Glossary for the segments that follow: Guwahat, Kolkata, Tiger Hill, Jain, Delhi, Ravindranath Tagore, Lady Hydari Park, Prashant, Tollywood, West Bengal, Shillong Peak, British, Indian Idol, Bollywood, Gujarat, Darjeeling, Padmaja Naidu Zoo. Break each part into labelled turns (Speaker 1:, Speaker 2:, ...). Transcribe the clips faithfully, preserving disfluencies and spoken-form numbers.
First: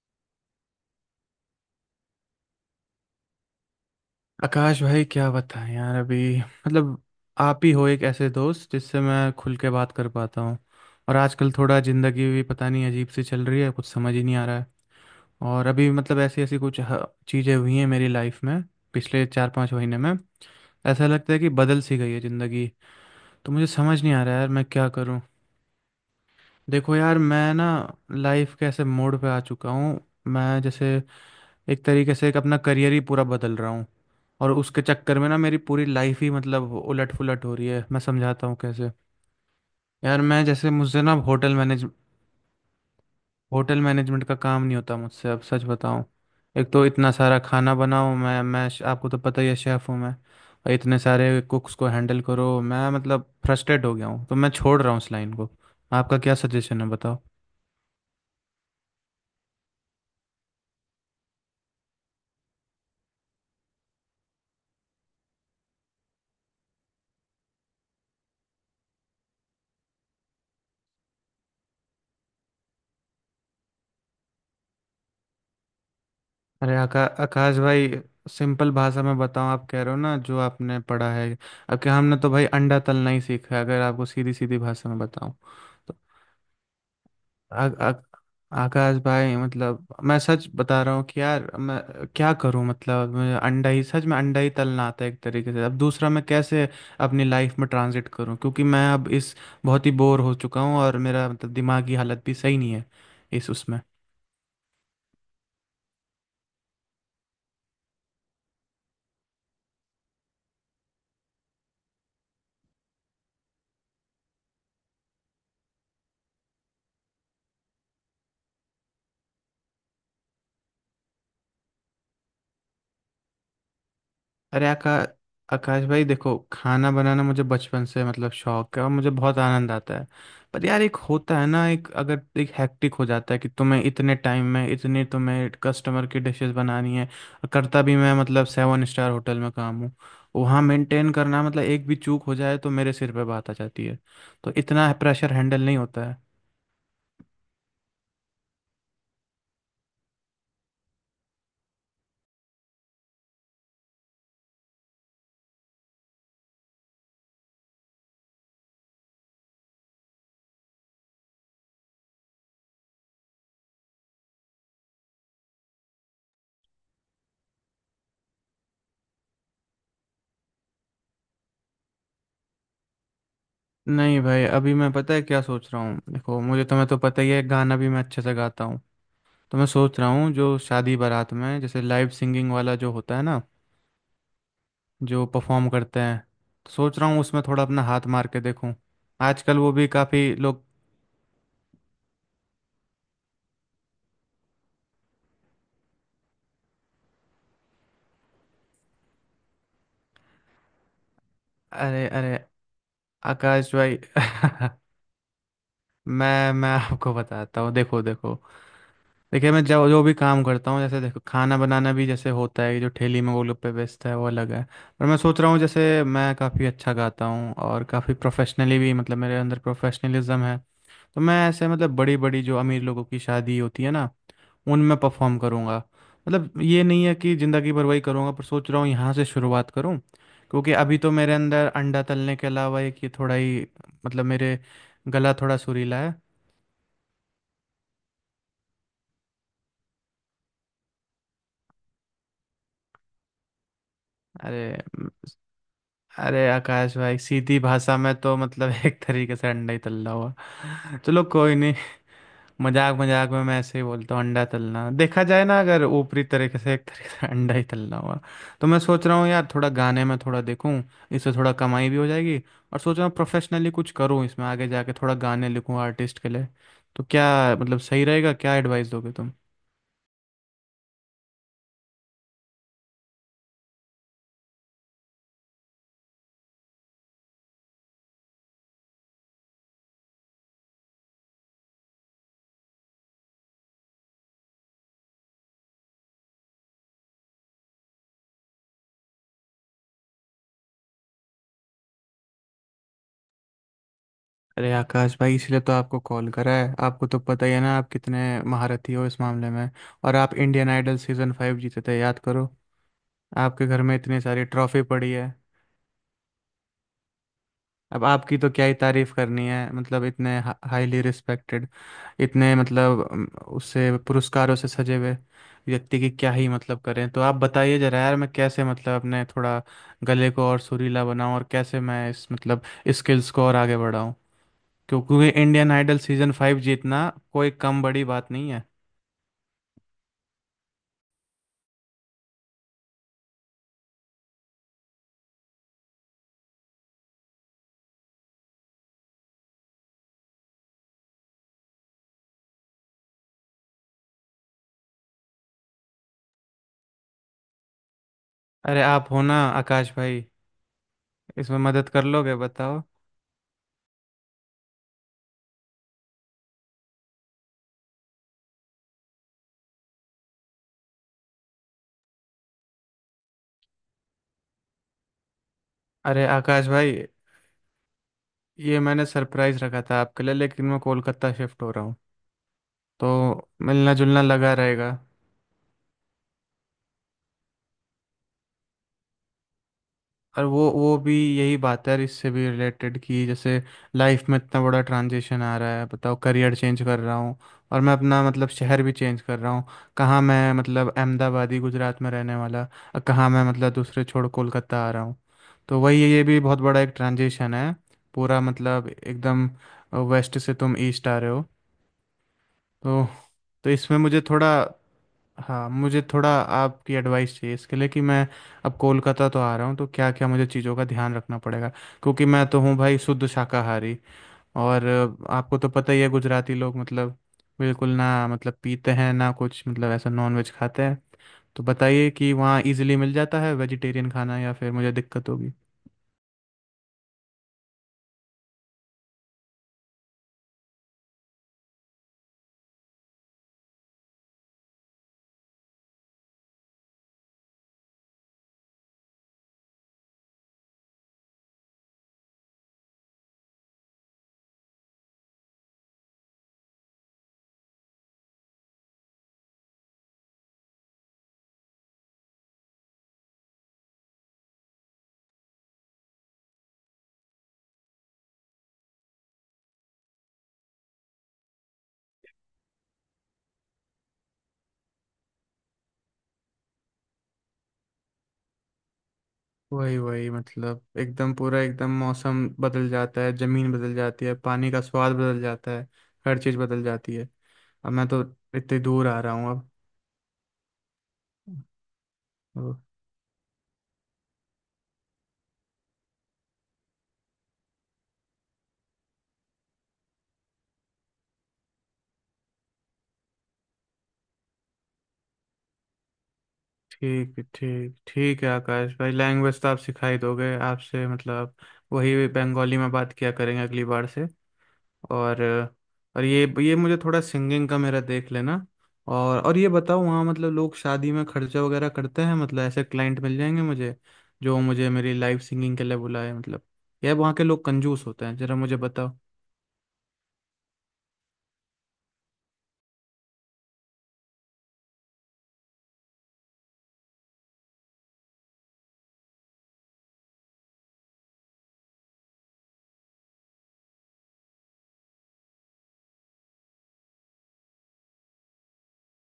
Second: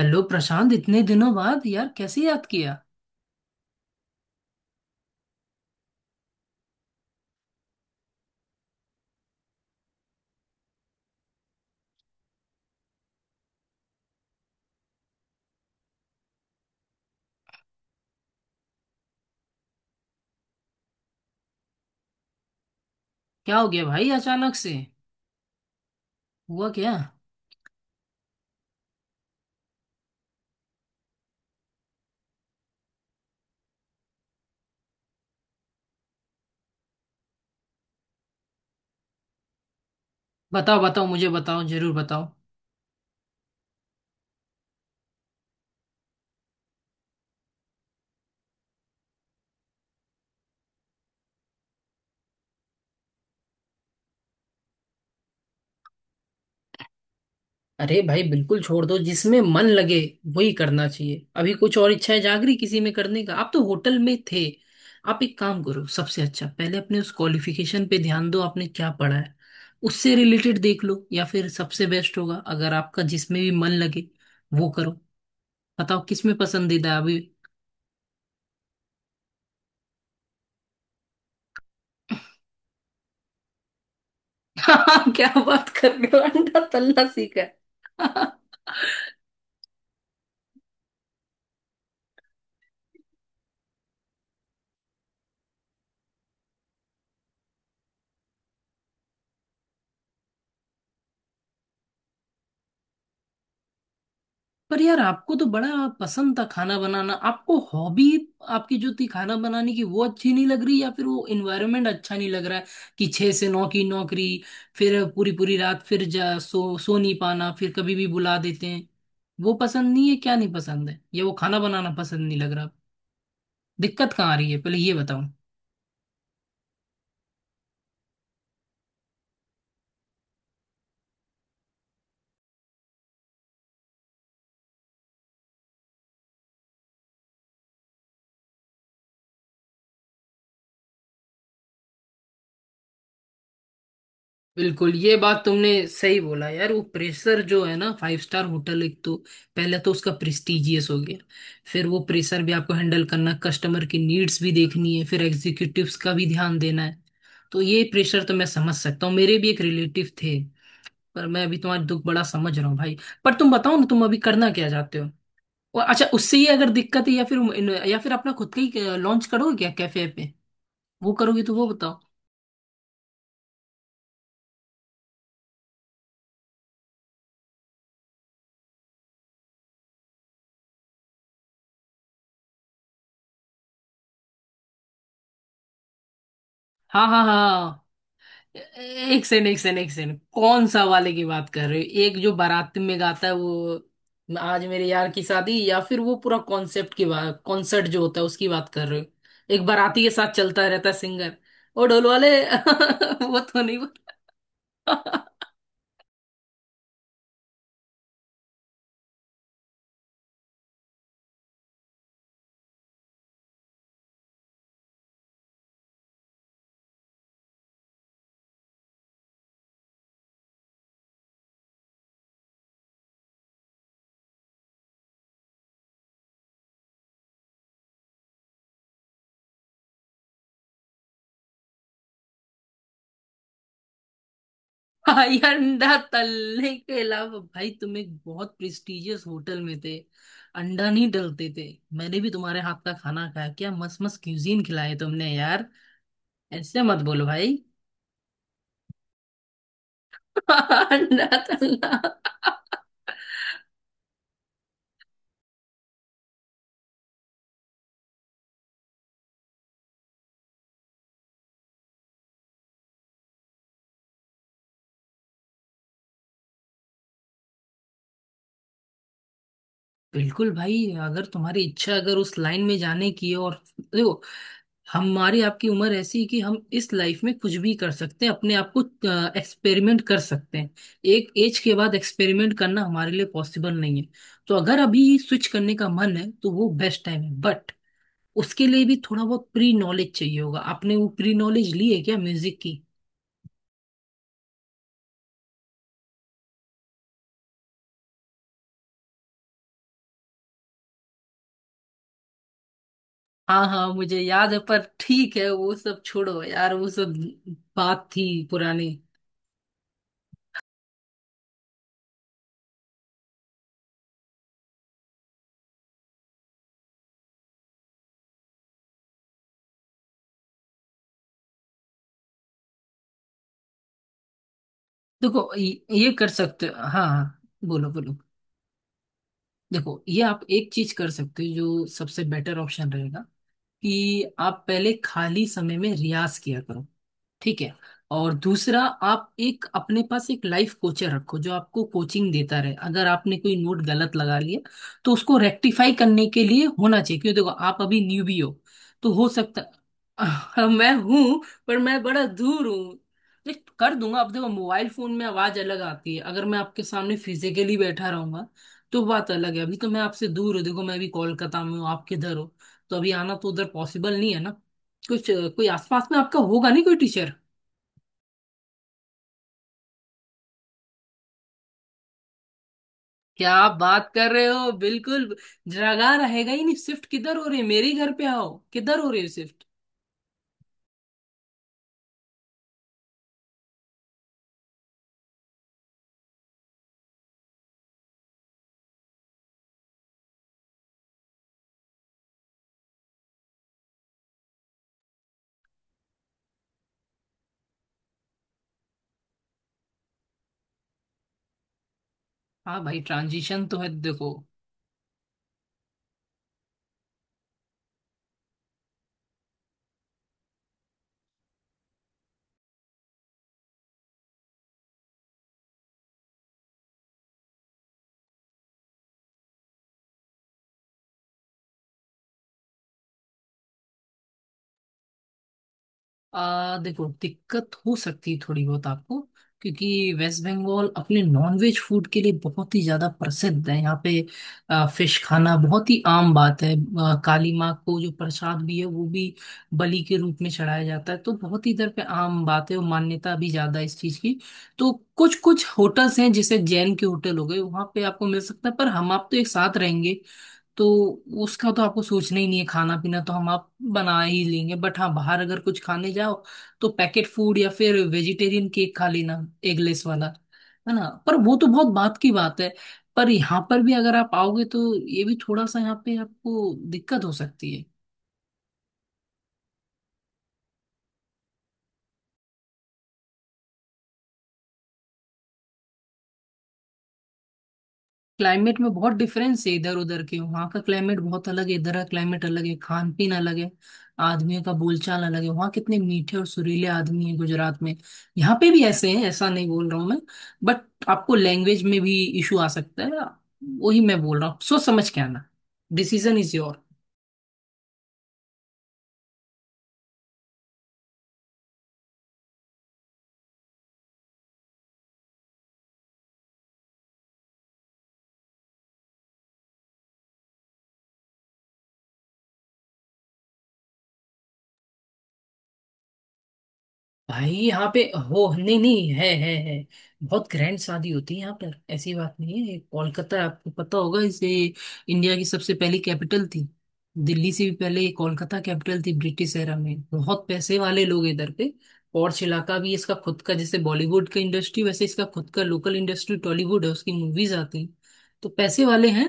Speaker 1: Hello Prashant, इतने दिनों बाद यार, कैसे याद किया?
Speaker 2: आकाश भाई क्या बताएं यार, अभी मतलब आप ही हो एक ऐसे दोस्त जिससे मैं खुल के बात कर पाता हूँ। और आजकल थोड़ा ज़िंदगी भी पता नहीं अजीब सी चल रही है, कुछ समझ ही नहीं आ रहा है। और अभी मतलब ऐसी ऐसी कुछ चीज़ें हुई हैं मेरी लाइफ में पिछले चार पाँच महीने में, ऐसा लगता है कि बदल सी गई है ज़िंदगी। तो
Speaker 1: क्या
Speaker 2: मुझे
Speaker 1: हो गया
Speaker 2: समझ
Speaker 1: भाई,
Speaker 2: नहीं आ रहा है यार,
Speaker 1: अचानक
Speaker 2: मैं
Speaker 1: से?
Speaker 2: क्या करूँ।
Speaker 1: हुआ क्या?
Speaker 2: देखो यार, मैं ना लाइफ के ऐसे मोड़ पे आ चुका हूँ, मैं जैसे एक तरीके से एक अपना करियर ही पूरा बदल रहा हूँ। और उसके चक्कर में ना मेरी पूरी लाइफ ही मतलब उलट पुलट हो रही है, मैं समझाता हूँ कैसे। यार मैं जैसे
Speaker 1: बताओ,
Speaker 2: मुझसे
Speaker 1: बताओ,
Speaker 2: ना
Speaker 1: मुझे
Speaker 2: होटल
Speaker 1: बताओ,
Speaker 2: मैनेज,
Speaker 1: जरूर बताओ।
Speaker 2: होटल मैनेजमेंट का काम नहीं होता मुझसे, अब सच बताऊँ। एक तो इतना सारा खाना बनाओ, मैं मैं आपको तो पता ही है, शेफ़ हूँ मैं। और इतने सारे कुक्स को हैंडल करो, मैं मतलब फ्रस्ट्रेट हो गया हूँ, तो मैं छोड़ रहा हूँ इस लाइन को। आपका क्या सजेशन है, बताओ।
Speaker 1: अरे भाई, बिल्कुल छोड़ दो, जिसमें मन लगे वही करना चाहिए। अभी कुछ और इच्छाएं जाग रही किसी में करने का, आप तो होटल में थे। आप एक काम करो, सबसे अच्छा, पहले अपने उस क्वालिफिकेशन पे ध्यान दो, आपने क्या पढ़ा है। उससे रिलेटेड देख लो, या फिर सबसे बेस्ट होगा अगर आपका जिसमें भी मन लगे वो करो। बताओ, किसमें
Speaker 2: अरे
Speaker 1: पसंदीदा है
Speaker 2: आका,
Speaker 1: अभी?
Speaker 2: आकाश भाई, सिंपल भाषा में बताऊं, आप कह रहे हो ना जो आपने पढ़ा है। अब क्या, हमने तो भाई अंडा तलना ही सीखा है, अगर आपको सीधी सीधी भाषा में
Speaker 1: हाँ, क्या
Speaker 2: बताऊं।
Speaker 1: बात कर
Speaker 2: तो
Speaker 1: रहे हो, अंडा तलना सीखा
Speaker 2: आ, आ,
Speaker 1: है।
Speaker 2: आकाश भाई, मतलब मैं सच बता रहा हूँ कि यार मैं क्या करूं, मतलब मुझे अंडा ही, सच में अंडा ही तलना आता है एक तरीके से। अब दूसरा मैं कैसे अपनी लाइफ में ट्रांजिट करूं, क्योंकि मैं अब इस बहुत ही बोर हो चुका हूं, और मेरा मतलब दिमागी हालत भी सही नहीं है इस उसमें।
Speaker 1: पर यार, आपको तो बड़ा पसंद था खाना बनाना, आपको हॉबी। आपकी जो थी खाना बनाने की वो अच्छी नहीं लग रही, या फिर वो एनवायरनमेंट अच्छा नहीं लग रहा है, कि छह से नौ की नौकरी, फिर पूरी पूरी रात, फिर जा सो सो नहीं पाना, फिर कभी भी बुला देते हैं। वो पसंद नहीं है, क्या नहीं पसंद है, या वो खाना बनाना पसंद नहीं लग रहा? दिक्कत कहाँ आ रही है,
Speaker 2: अरे
Speaker 1: पहले
Speaker 2: आका
Speaker 1: ये बताओ?
Speaker 2: आकाश भाई, देखो खाना बनाना मुझे बचपन से मतलब शौक है, और मुझे बहुत आनंद आता है। पर यार एक होता है ना, एक अगर एक हैक्टिक हो जाता है कि तुम्हें इतने टाइम में इतने तुम्हें कस्टमर की डिशेस बनानी है। और करता भी मैं मतलब सेवन स्टार होटल में काम हूँ, वहाँ मेंटेन करना मतलब एक भी चूक हो जाए तो मेरे सिर पे बात आ जाती है। तो इतना
Speaker 1: बिल्कुल, ये
Speaker 2: प्रेशर
Speaker 1: बात
Speaker 2: हैंडल
Speaker 1: तुमने
Speaker 2: नहीं होता
Speaker 1: सही
Speaker 2: है।
Speaker 1: बोला यार, वो प्रेशर जो है ना, फाइव स्टार होटल, एक तो पहले तो उसका प्रेस्टिजियस हो गया। फिर वो प्रेशर भी आपको हैंडल करना, कस्टमर की नीड्स भी देखनी है, फिर एग्जीक्यूटिव्स का भी ध्यान देना है। तो ये प्रेशर तो मैं समझ सकता हूँ, मेरे भी एक रिलेटिव थे। पर मैं अभी तुम्हारा दुख बड़ा समझ रहा हूँ भाई। पर तुम बताओ ना, तुम अभी करना क्या चाहते हो? और अच्छा, उससे ही अगर दिक्कत है, या फिर या फिर अपना खुद का ही लॉन्च करोगे क्या, कैफे पे? वो करोगे तो वो बताओ।
Speaker 2: नहीं भाई, अभी मैं पता है क्या सोच रहा हूँ, देखो मुझे, तुम्हें तो पता ही है गाना भी मैं अच्छे से गाता हूँ। तो मैं सोच रहा हूँ जो शादी बारात में जैसे लाइव सिंगिंग वाला जो होता है ना, जो परफॉर्म करते हैं, तो सोच
Speaker 1: हाँ,
Speaker 2: रहा हूँ
Speaker 1: हाँ,
Speaker 2: उसमें
Speaker 1: हाँ,
Speaker 2: थोड़ा अपना
Speaker 1: हाँ।
Speaker 2: हाथ मार के देखूँ।
Speaker 1: एक सेकंड, एक
Speaker 2: आजकल वो
Speaker 1: सेकंड,
Speaker 2: भी
Speaker 1: एक सेकंड,
Speaker 2: काफ़ी लोग।
Speaker 1: कौन सा वाले की बात कर रहे हो, एक जो बारात में गाता है वो? आज मेरे यार की शादी, या फिर वो पूरा कॉन्सेप्ट की बात, कॉन्सर्ट जो होता है उसकी बात कर रहे हो? एक बाराती के साथ चलता रहता है सिंगर। वो ढोल
Speaker 2: अरे
Speaker 1: वाले
Speaker 2: अरे
Speaker 1: वो तो
Speaker 2: आकाश
Speaker 1: नहीं
Speaker 2: भाई
Speaker 1: बोला।
Speaker 2: मैं मैं आपको बताता हूँ, देखो देखो। देखिए मैं जो जो भी काम करता हूँ, जैसे देखो खाना बनाना भी जैसे होता है जो ठेली में वो लोग पे बेचता है वो अलग है। पर मैं सोच रहा हूँ जैसे मैं काफ़ी अच्छा गाता हूँ, और काफ़ी प्रोफेशनली भी, मतलब मेरे अंदर प्रोफेशनलिज्म है। तो मैं ऐसे मतलब बड़ी बड़ी जो अमीर लोगों की शादी होती है ना, उनमें परफॉर्म करूँगा। मतलब ये नहीं है कि ज़िंदगी भर वही करूँगा, पर सोच रहा हूँ यहाँ से शुरुआत करूँ। क्योंकि अभी तो मेरे अंदर अंडा तलने के अलावा एक ये थोड़ा ही, मतलब मेरे गला
Speaker 1: भाई,
Speaker 2: थोड़ा
Speaker 1: अंडा
Speaker 2: सुरीला है।
Speaker 1: तलने के अलावा, भाई तुम एक बहुत प्रेस्टिजियस होटल में थे, अंडा नहीं डलते थे। मैंने भी तुम्हारे हाथ का खाना खाया, क्या मस्त मस्त क्यूजीन
Speaker 2: अरे
Speaker 1: खिलाए तुमने यार।
Speaker 2: अरे
Speaker 1: ऐसे
Speaker 2: आकाश
Speaker 1: मत
Speaker 2: भाई,
Speaker 1: बोलो भाई।
Speaker 2: सीधी भाषा में तो मतलब एक तरीके से अंडा ही तल्ला हुआ।
Speaker 1: अंडा
Speaker 2: चलो कोई,
Speaker 1: तलना।
Speaker 2: मजाक मजाक में मैं ऐसे ही बोलता हूँ, अंडा तलना देखा जाए ना अगर ऊपरी तरीके से, एक तरीके से अंडा ही तलना हुआ। तो मैं सोच रहा हूँ यार थोड़ा गाने में थोड़ा देखूँ, इससे थोड़ा कमाई भी हो जाएगी। और सोच रहा हूँ प्रोफेशनली कुछ करूँ, इसमें आगे जाके थोड़ा गाने लिखूँ आर्टिस्ट के लिए। तो क्या, मतलब सही रहेगा क्या, एडवाइस दोगे तुम।
Speaker 1: बिल्कुल भाई, अगर तुम्हारी इच्छा, अगर उस लाइन में जाने की है, और देखो, हमारी आपकी उम्र ऐसी है कि हम इस लाइफ में कुछ भी कर सकते हैं, अपने आप को एक्सपेरिमेंट कर सकते हैं। एक एज के बाद एक्सपेरिमेंट करना हमारे लिए पॉसिबल नहीं है। तो अगर अभी स्विच करने का मन है तो वो बेस्ट टाइम है, बट उसके लिए भी थोड़ा बहुत प्री नॉलेज चाहिए होगा, आपने वो प्री नॉलेज ली है क्या, म्यूजिक?
Speaker 2: अरे आकाश भाई, इसलिए तो आपको कॉल करा है। आपको तो पता ही है ना, आप कितने महारथी हो इस मामले में। और आप इंडियन आइडल सीजन फाइव जीते थे, याद करो,
Speaker 1: हाँ,
Speaker 2: आपके घर
Speaker 1: हाँ,
Speaker 2: में
Speaker 1: मुझे
Speaker 2: इतनी सारी
Speaker 1: याद है, पर
Speaker 2: ट्रॉफी पड़ी है।
Speaker 1: ठीक है वो सब छोड़ो यार, वो सब बात
Speaker 2: अब
Speaker 1: थी
Speaker 2: आपकी तो क्या ही
Speaker 1: पुरानी।
Speaker 2: तारीफ करनी है, मतलब इतने हाईली रिस्पेक्टेड, इतने मतलब अम, उससे पुरस्कारों से सजे हुए व्यक्ति की क्या ही मतलब करें। तो आप बताइए जरा यार, मैं कैसे मतलब अपने थोड़ा गले को और सुरीला बनाऊं, और कैसे मैं इस मतलब स्किल्स को और आगे बढ़ाऊं। क्यों- क्योंकि
Speaker 1: देखो, ये
Speaker 2: इंडियन आइडल
Speaker 1: ये कर
Speaker 2: सीजन फाइव
Speaker 1: सकते हो। हाँ,
Speaker 2: जीतना
Speaker 1: हाँ,
Speaker 2: कोई कम
Speaker 1: बोलो,
Speaker 2: बड़ी
Speaker 1: बोलो।
Speaker 2: बात नहीं है।
Speaker 1: देखो, ये आप एक चीज कर सकते हो जो सबसे बेटर ऑप्शन रहेगा, कि आप पहले खाली समय में रियाज किया करो, ठीक है। और दूसरा, आप एक अपने पास एक लाइफ कोचर रखो, जो आपको कोचिंग देता रहे, अगर आपने कोई नोट गलत लगा लिया तो उसको रेक्टिफाई करने के लिए होना चाहिए। क्यों, देखो आप अभी न्यूबी हो।
Speaker 2: अरे
Speaker 1: तो
Speaker 2: आप हो
Speaker 1: हो
Speaker 2: ना
Speaker 1: सकता।
Speaker 2: आकाश भाई,
Speaker 1: मैं हूं।
Speaker 2: इसमें
Speaker 1: पर
Speaker 2: मदद
Speaker 1: मैं
Speaker 2: कर
Speaker 1: बड़ा
Speaker 2: लोगे,
Speaker 1: दूर
Speaker 2: बताओ।
Speaker 1: हूं। देख, कर दूंगा। अब देखो, मोबाइल फोन में आवाज अलग आती है, अगर मैं आपके सामने फिजिकली बैठा रहूंगा तो बात अलग है, अभी तो मैं आपसे दूर हूँ, देखो मैं अभी कोलकाता में हूँ, आप किधर हो? तो अभी आना तो उधर पॉसिबल नहीं है ना। कुछ कोई आसपास में
Speaker 2: अरे
Speaker 1: आपका होगा
Speaker 2: आकाश
Speaker 1: नहीं, कोई
Speaker 2: भाई,
Speaker 1: टीचर?
Speaker 2: ये मैंने सरप्राइज रखा था आपके लिए, लेकिन मैं कोलकाता शिफ्ट हो रहा हूँ, तो
Speaker 1: क्या आप
Speaker 2: मिलना
Speaker 1: बात
Speaker 2: जुलना
Speaker 1: कर रहे
Speaker 2: लगा
Speaker 1: हो,
Speaker 2: रहेगा।
Speaker 1: बिल्कुल! जगह रहेगा ही नहीं, शिफ्ट किधर हो रही है, मेरे ही घर पे आओ, किधर हो रही है शिफ्ट?
Speaker 2: और वो वो भी यही बात है यार, इससे भी रिलेटेड, कि जैसे लाइफ में इतना बड़ा ट्रांजिशन आ रहा है, बताओ करियर चेंज कर रहा हूँ, और मैं अपना मतलब शहर भी चेंज कर रहा हूँ। कहाँ मैं मतलब अहमदाबादी, गुजरात में रहने वाला, और कहाँ मैं मतलब दूसरे छोड़ कोलकाता आ रहा हूँ। तो वही है, ये भी बहुत बड़ा एक ट्रांजिशन है, पूरा मतलब एकदम वेस्ट से तुम ईस्ट आ रहे हो।
Speaker 1: हाँ भाई,
Speaker 2: तो
Speaker 1: ट्रांजिशन
Speaker 2: तो
Speaker 1: तो है,
Speaker 2: इसमें मुझे
Speaker 1: देखो।
Speaker 2: थोड़ा, हाँ मुझे थोड़ा आपकी एडवाइस चाहिए इसके लिए कि मैं अब कोलकाता तो आ रहा हूँ, तो क्या क्या मुझे चीज़ों का ध्यान रखना पड़ेगा। क्योंकि मैं तो हूँ भाई शुद्ध शाकाहारी, और अ, आपको तो पता ही है गुजराती लोग मतलब बिल्कुल ना मतलब पीते हैं ना कुछ, मतलब ऐसा नॉन वेज खाते हैं। तो बताइए कि वहाँ इजीली मिल जाता है वेजिटेरियन खाना, या फिर मुझे दिक्कत होगी।
Speaker 1: आ, देखो, दिक्कत हो सकती है थोड़ी बहुत आपको। क्योंकि वेस्ट बंगाल अपने नॉनवेज फूड के लिए बहुत ही ज्यादा प्रसिद्ध है यहाँ पे। आ, फिश खाना बहुत ही आम बात है। आ, काली माँ को जो प्रसाद भी है वो भी बलि के रूप में चढ़ाया जाता है, तो बहुत ही इधर पे आम बात है, और मान्यता भी ज्यादा है इस चीज की। तो कुछ कुछ होटल्स हैं, जैसे जैन के होटल हो गए, वहां पे आपको मिल सकता है, पर हम आप तो एक साथ रहेंगे। तो उसका तो आपको सोचना ही नहीं है, खाना पीना तो हम आप बना ही लेंगे। बट हाँ, बाहर अगर कुछ खाने जाओ तो पैकेट फूड, या फिर वेजिटेरियन केक खा लेना, एगलेस वाला, है ना। पर वो तो बहुत बात की बात है। पर यहाँ पर भी अगर आप आओगे तो ये भी थोड़ा सा यहाँ पे आपको दिक्कत हो सकती है।
Speaker 2: वही वही मतलब एकदम पूरा, एकदम मौसम बदल जाता है, ज़मीन बदल जाती है, पानी का स्वाद बदल जाता है, हर चीज़ बदल जाती है। अब मैं तो
Speaker 1: क्लाइमेट
Speaker 2: इतनी
Speaker 1: में
Speaker 2: दूर
Speaker 1: बहुत
Speaker 2: आ रहा हूँ
Speaker 1: डिफरेंस है
Speaker 2: अब।
Speaker 1: इधर उधर के, वहाँ का क्लाइमेट बहुत अलग है, इधर का क्लाइमेट अलग है,
Speaker 2: ओ,
Speaker 1: खान पीन अलग है। आदमियों का बोलचाल अलग है, वहाँ कितने मीठे और सुरीले आदमी हैं गुजरात में, यहाँ पे भी ऐसे हैं, ऐसा नहीं बोल रहा हूँ मैं। बट आपको लैंग्वेज में भी इशू आ सकता है, वही मैं बोल रहा हूँ, सोच समझ के आना, डिसीजन इज योर।
Speaker 2: ठीक ठीक ठीक है आकाश भाई, लैंग्वेज तो आप सिखा ही दोगे, आपसे मतलब वही बंगाली में बात किया करेंगे अगली बार से। और और ये ये मुझे थोड़ा सिंगिंग का मेरा देख लेना। और और ये बताओ वहाँ मतलब लोग शादी में खर्चा वगैरह करते हैं, मतलब ऐसे क्लाइंट मिल जाएंगे मुझे जो मुझे मेरी लाइव सिंगिंग के लिए बुलाए। मतलब यह वहाँ के
Speaker 1: भाई
Speaker 2: लोग
Speaker 1: यहाँ पे
Speaker 2: कंजूस होते
Speaker 1: हो,
Speaker 2: हैं, जरा
Speaker 1: नहीं
Speaker 2: मुझे
Speaker 1: नहीं,
Speaker 2: बताओ।
Speaker 1: है, है, है, बहुत ग्रैंड शादी होती है यहाँ पर, ऐसी बात नहीं है। कोलकाता, आपको पता होगा, इसे इंडिया की सबसे पहली कैपिटल थी। दिल्ली से भी पहले ये कोलकाता कैपिटल थी, ब्रिटिश एरा में बहुत पैसे वाले लोग इधर पे। पॉर्च इलाका भी इसका खुद का, जैसे बॉलीवुड का इंडस्ट्री, वैसे इसका खुद का लोकल इंडस्ट्री टॉलीवुड है, उसकी मूवीज आती हैं, तो पैसे वाले हैं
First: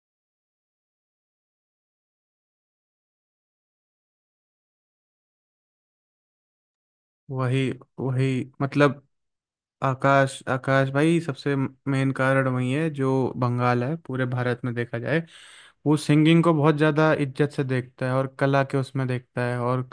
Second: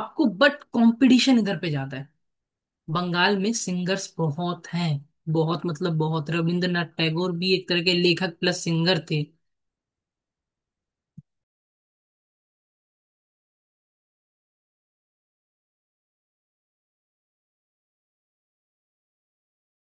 Speaker 1: आपको, बट कंपटीशन इधर पे ज्यादा है, बंगाल में सिंगर्स बहुत हैं, बहुत मतलब बहुत, रविंद्रनाथ टैगोर भी एक
Speaker 2: वही
Speaker 1: तरह के लेखक
Speaker 2: वही
Speaker 1: प्लस
Speaker 2: मतलब
Speaker 1: सिंगर थे।
Speaker 2: आकाश आकाश भाई, सबसे मेन कारण वही है जो बंगाल है, पूरे भारत में देखा जाए, वो सिंगिंग को बहुत ज़्यादा इज्जत से देखता है, और कला के उसमें देखता है। और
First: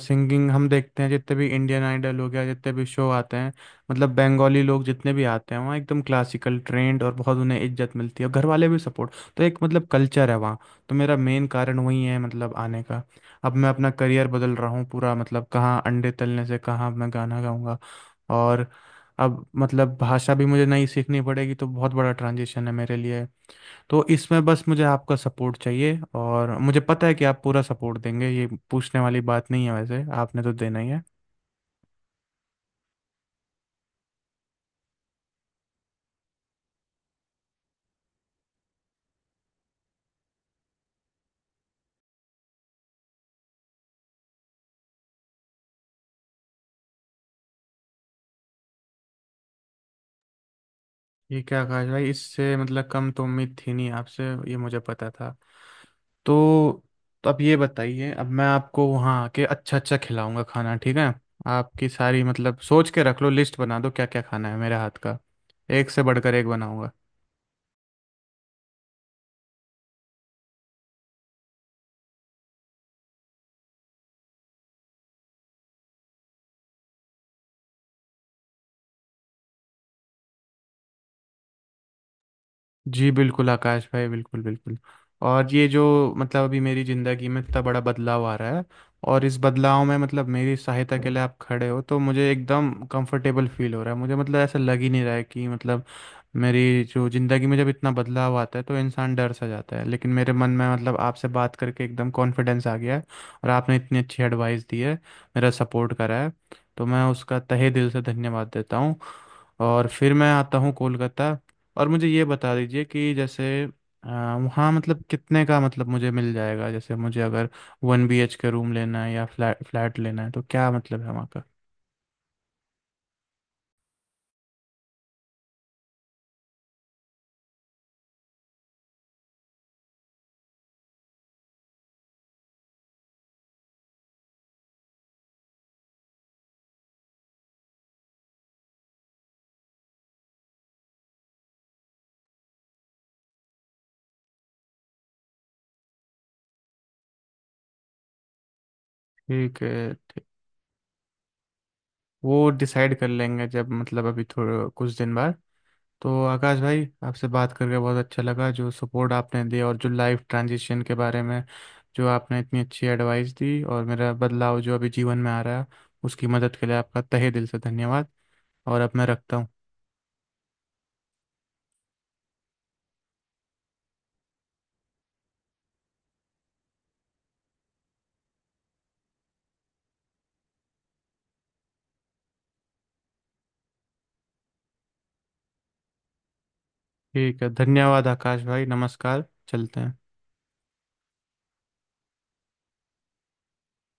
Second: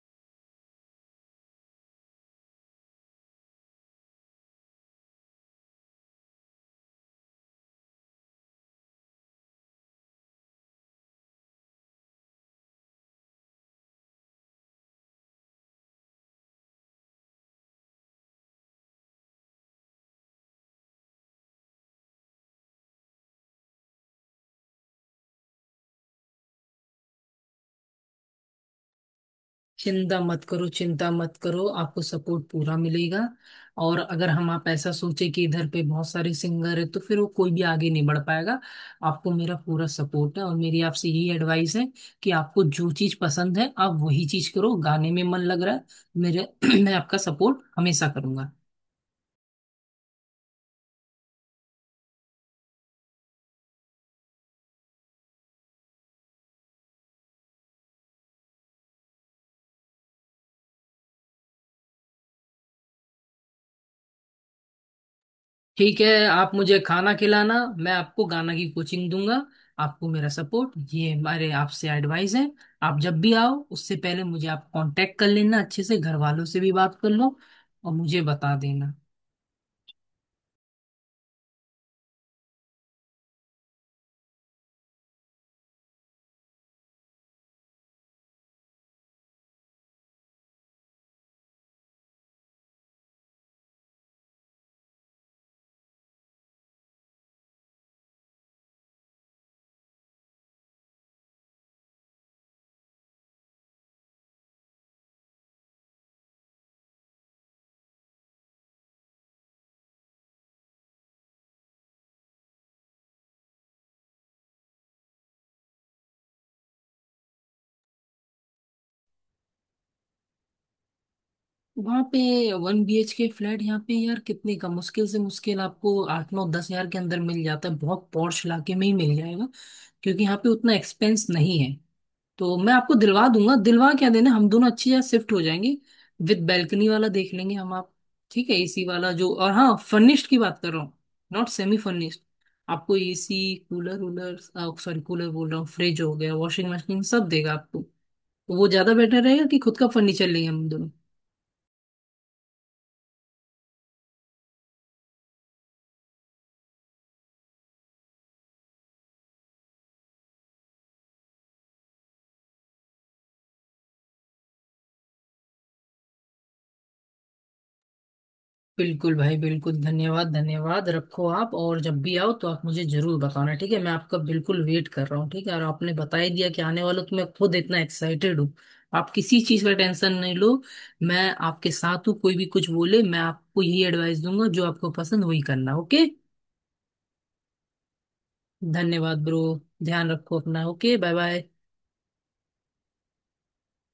Speaker 2: सिंगिंग हम देखते हैं जितने भी इंडियन आइडल हो गया, जितने भी शो आते हैं, मतलब बंगाली लोग जितने भी आते हैं वहाँ एकदम क्लासिकल ट्रेंड, और बहुत उन्हें इज्जत मिलती है, और घर वाले भी सपोर्ट। तो एक मतलब कल्चर है वहाँ, तो मेरा मेन कारण वही है मतलब आने का। अब मैं अपना करियर बदल रहा हूँ पूरा, मतलब कहाँ अंडे तलने से कहाँ मैं गाना गाऊंगा। और अब मतलब भाषा भी मुझे नई सीखनी पड़ेगी, तो बहुत बड़ा ट्रांजिशन है मेरे लिए। तो इसमें बस मुझे आपका सपोर्ट चाहिए, और मुझे पता है कि आप पूरा सपोर्ट देंगे, ये पूछने वाली बात नहीं है, वैसे
Speaker 1: चिंता
Speaker 2: आपने
Speaker 1: मत
Speaker 2: तो
Speaker 1: करो,
Speaker 2: देना ही है।
Speaker 1: चिंता मत करो, आपको सपोर्ट पूरा मिलेगा। और अगर हम आप ऐसा सोचे कि इधर पे बहुत सारे सिंगर है तो फिर वो कोई भी आगे नहीं बढ़ पाएगा। आपको मेरा पूरा सपोर्ट है, और मेरी आपसे यही एडवाइस है कि आपको जो चीज पसंद है आप वही चीज करो, गाने में मन लग रहा है मेरे। मैं आपका सपोर्ट हमेशा करूंगा।
Speaker 2: ये क्या आकाश भाई, इससे मतलब कम तो उम्मीद थी नहीं आपसे, ये मुझे पता था। तो, तो अब ये बताइए, अब मैं आपको वहाँ आके अच्छा अच्छा खिलाऊंगा खाना, ठीक है। आपकी सारी मतलब सोच के रख लो, लिस्ट बना दो क्या क्या खाना है मेरे हाथ का, एक
Speaker 1: ठीक
Speaker 2: से
Speaker 1: है,
Speaker 2: बढ़कर एक
Speaker 1: आप मुझे
Speaker 2: बनाऊंगा।
Speaker 1: खाना खिलाना, मैं आपको गाना की कोचिंग दूंगा। आपको मेरा सपोर्ट, ये हमारे आपसे एडवाइस है। आप जब भी आओ उससे पहले मुझे आप कांटेक्ट कर लेना, अच्छे से घर वालों से भी बात कर लो, और मुझे बता देना।
Speaker 2: जी बिल्कुल आकाश भाई, बिल्कुल बिल्कुल। और ये जो मतलब अभी मेरी ज़िंदगी में इतना बड़ा बदलाव आ रहा है, और इस बदलाव में मतलब मेरी सहायता के लिए आप खड़े हो, तो मुझे एकदम कंफर्टेबल फील हो रहा है। मुझे मतलब ऐसा लग ही नहीं रहा है कि मतलब मेरी जो ज़िंदगी में, जब इतना बदलाव आता है तो इंसान डर सा जाता है, लेकिन मेरे मन में मतलब आपसे बात करके एकदम कॉन्फिडेंस आ गया है। और आपने इतनी अच्छी एडवाइस दी है, मेरा सपोर्ट करा है, तो मैं उसका तहे दिल से धन्यवाद देता हूँ। और फिर मैं आता हूँ कोलकाता। और मुझे ये बता दीजिए कि जैसे अ, वहाँ मतलब कितने का मतलब मुझे मिल जाएगा, जैसे मुझे अगर one B H K room लेना है या फ्लैट फ्लैट लेना है, तो क्या मतलब है वहाँ का।
Speaker 1: वहाँ पे one B H K flat यहाँ पे यार कितने का, मुश्किल से मुश्किल आपको आठ नौ दस हजार के अंदर मिल जाता है, बहुत पॉश इलाके में ही मिल जाएगा, क्योंकि यहाँ पे उतना एक्सपेंस नहीं है। तो मैं आपको दिलवा दूंगा, दिलवा क्या देना, हम दोनों अच्छी जगह शिफ्ट हो जाएंगे। विद बैल्कनी वाला देख लेंगे हम आप, ठीक है, एसी वाला जो, और हाँ, फर्निश्ड की बात कर रहा हूँ, नॉट सेमी फर्निश्ड। आपको एसी कूलर वूलर, सॉरी, कूलर बोल रहा हूँ, फ्रिज हो गया, वॉशिंग मशीन, सब देगा आपको। तो वो ज्यादा बेटर रहेगा
Speaker 2: ठीक
Speaker 1: कि
Speaker 2: है
Speaker 1: खुद का
Speaker 2: ठीक,
Speaker 1: फर्नीचर लेंगे हम दोनों।
Speaker 2: वो डिसाइड कर लेंगे जब, मतलब अभी थोड़ा कुछ दिन बाद। तो आकाश भाई, आपसे बात करके बहुत अच्छा लगा, जो सपोर्ट आपने दिया और जो लाइफ ट्रांजिशन के बारे में जो आपने इतनी अच्छी एडवाइस दी, और मेरा बदलाव जो अभी जीवन में आ रहा है, उसकी मदद के लिए आपका तहे दिल से धन्यवाद। और अब मैं
Speaker 1: बिल्कुल
Speaker 2: रखता
Speaker 1: भाई,
Speaker 2: हूँ।
Speaker 1: बिल्कुल, धन्यवाद, धन्यवाद, रखो आप, और जब भी आओ तो आप मुझे जरूर बताना, ठीक है, मैं आपका बिल्कुल वेट कर रहा हूँ, ठीक है, और आपने बता ही दिया कि आने वाला, तो मैं खुद इतना एक्साइटेड हूँ। आप किसी चीज का टेंशन नहीं लो। मैं आपके साथ हूँ, कोई भी कुछ बोले, मैं आपको यही एडवाइस दूंगा, जो आपको पसंद वही करना, ओके।
Speaker 2: ठीक है, धन्यवाद आकाश भाई, नमस्कार,
Speaker 1: धन्यवाद ब्रो।
Speaker 2: चलते हैं।
Speaker 1: ध्यान रखो अपना, ओके, बाय बाय।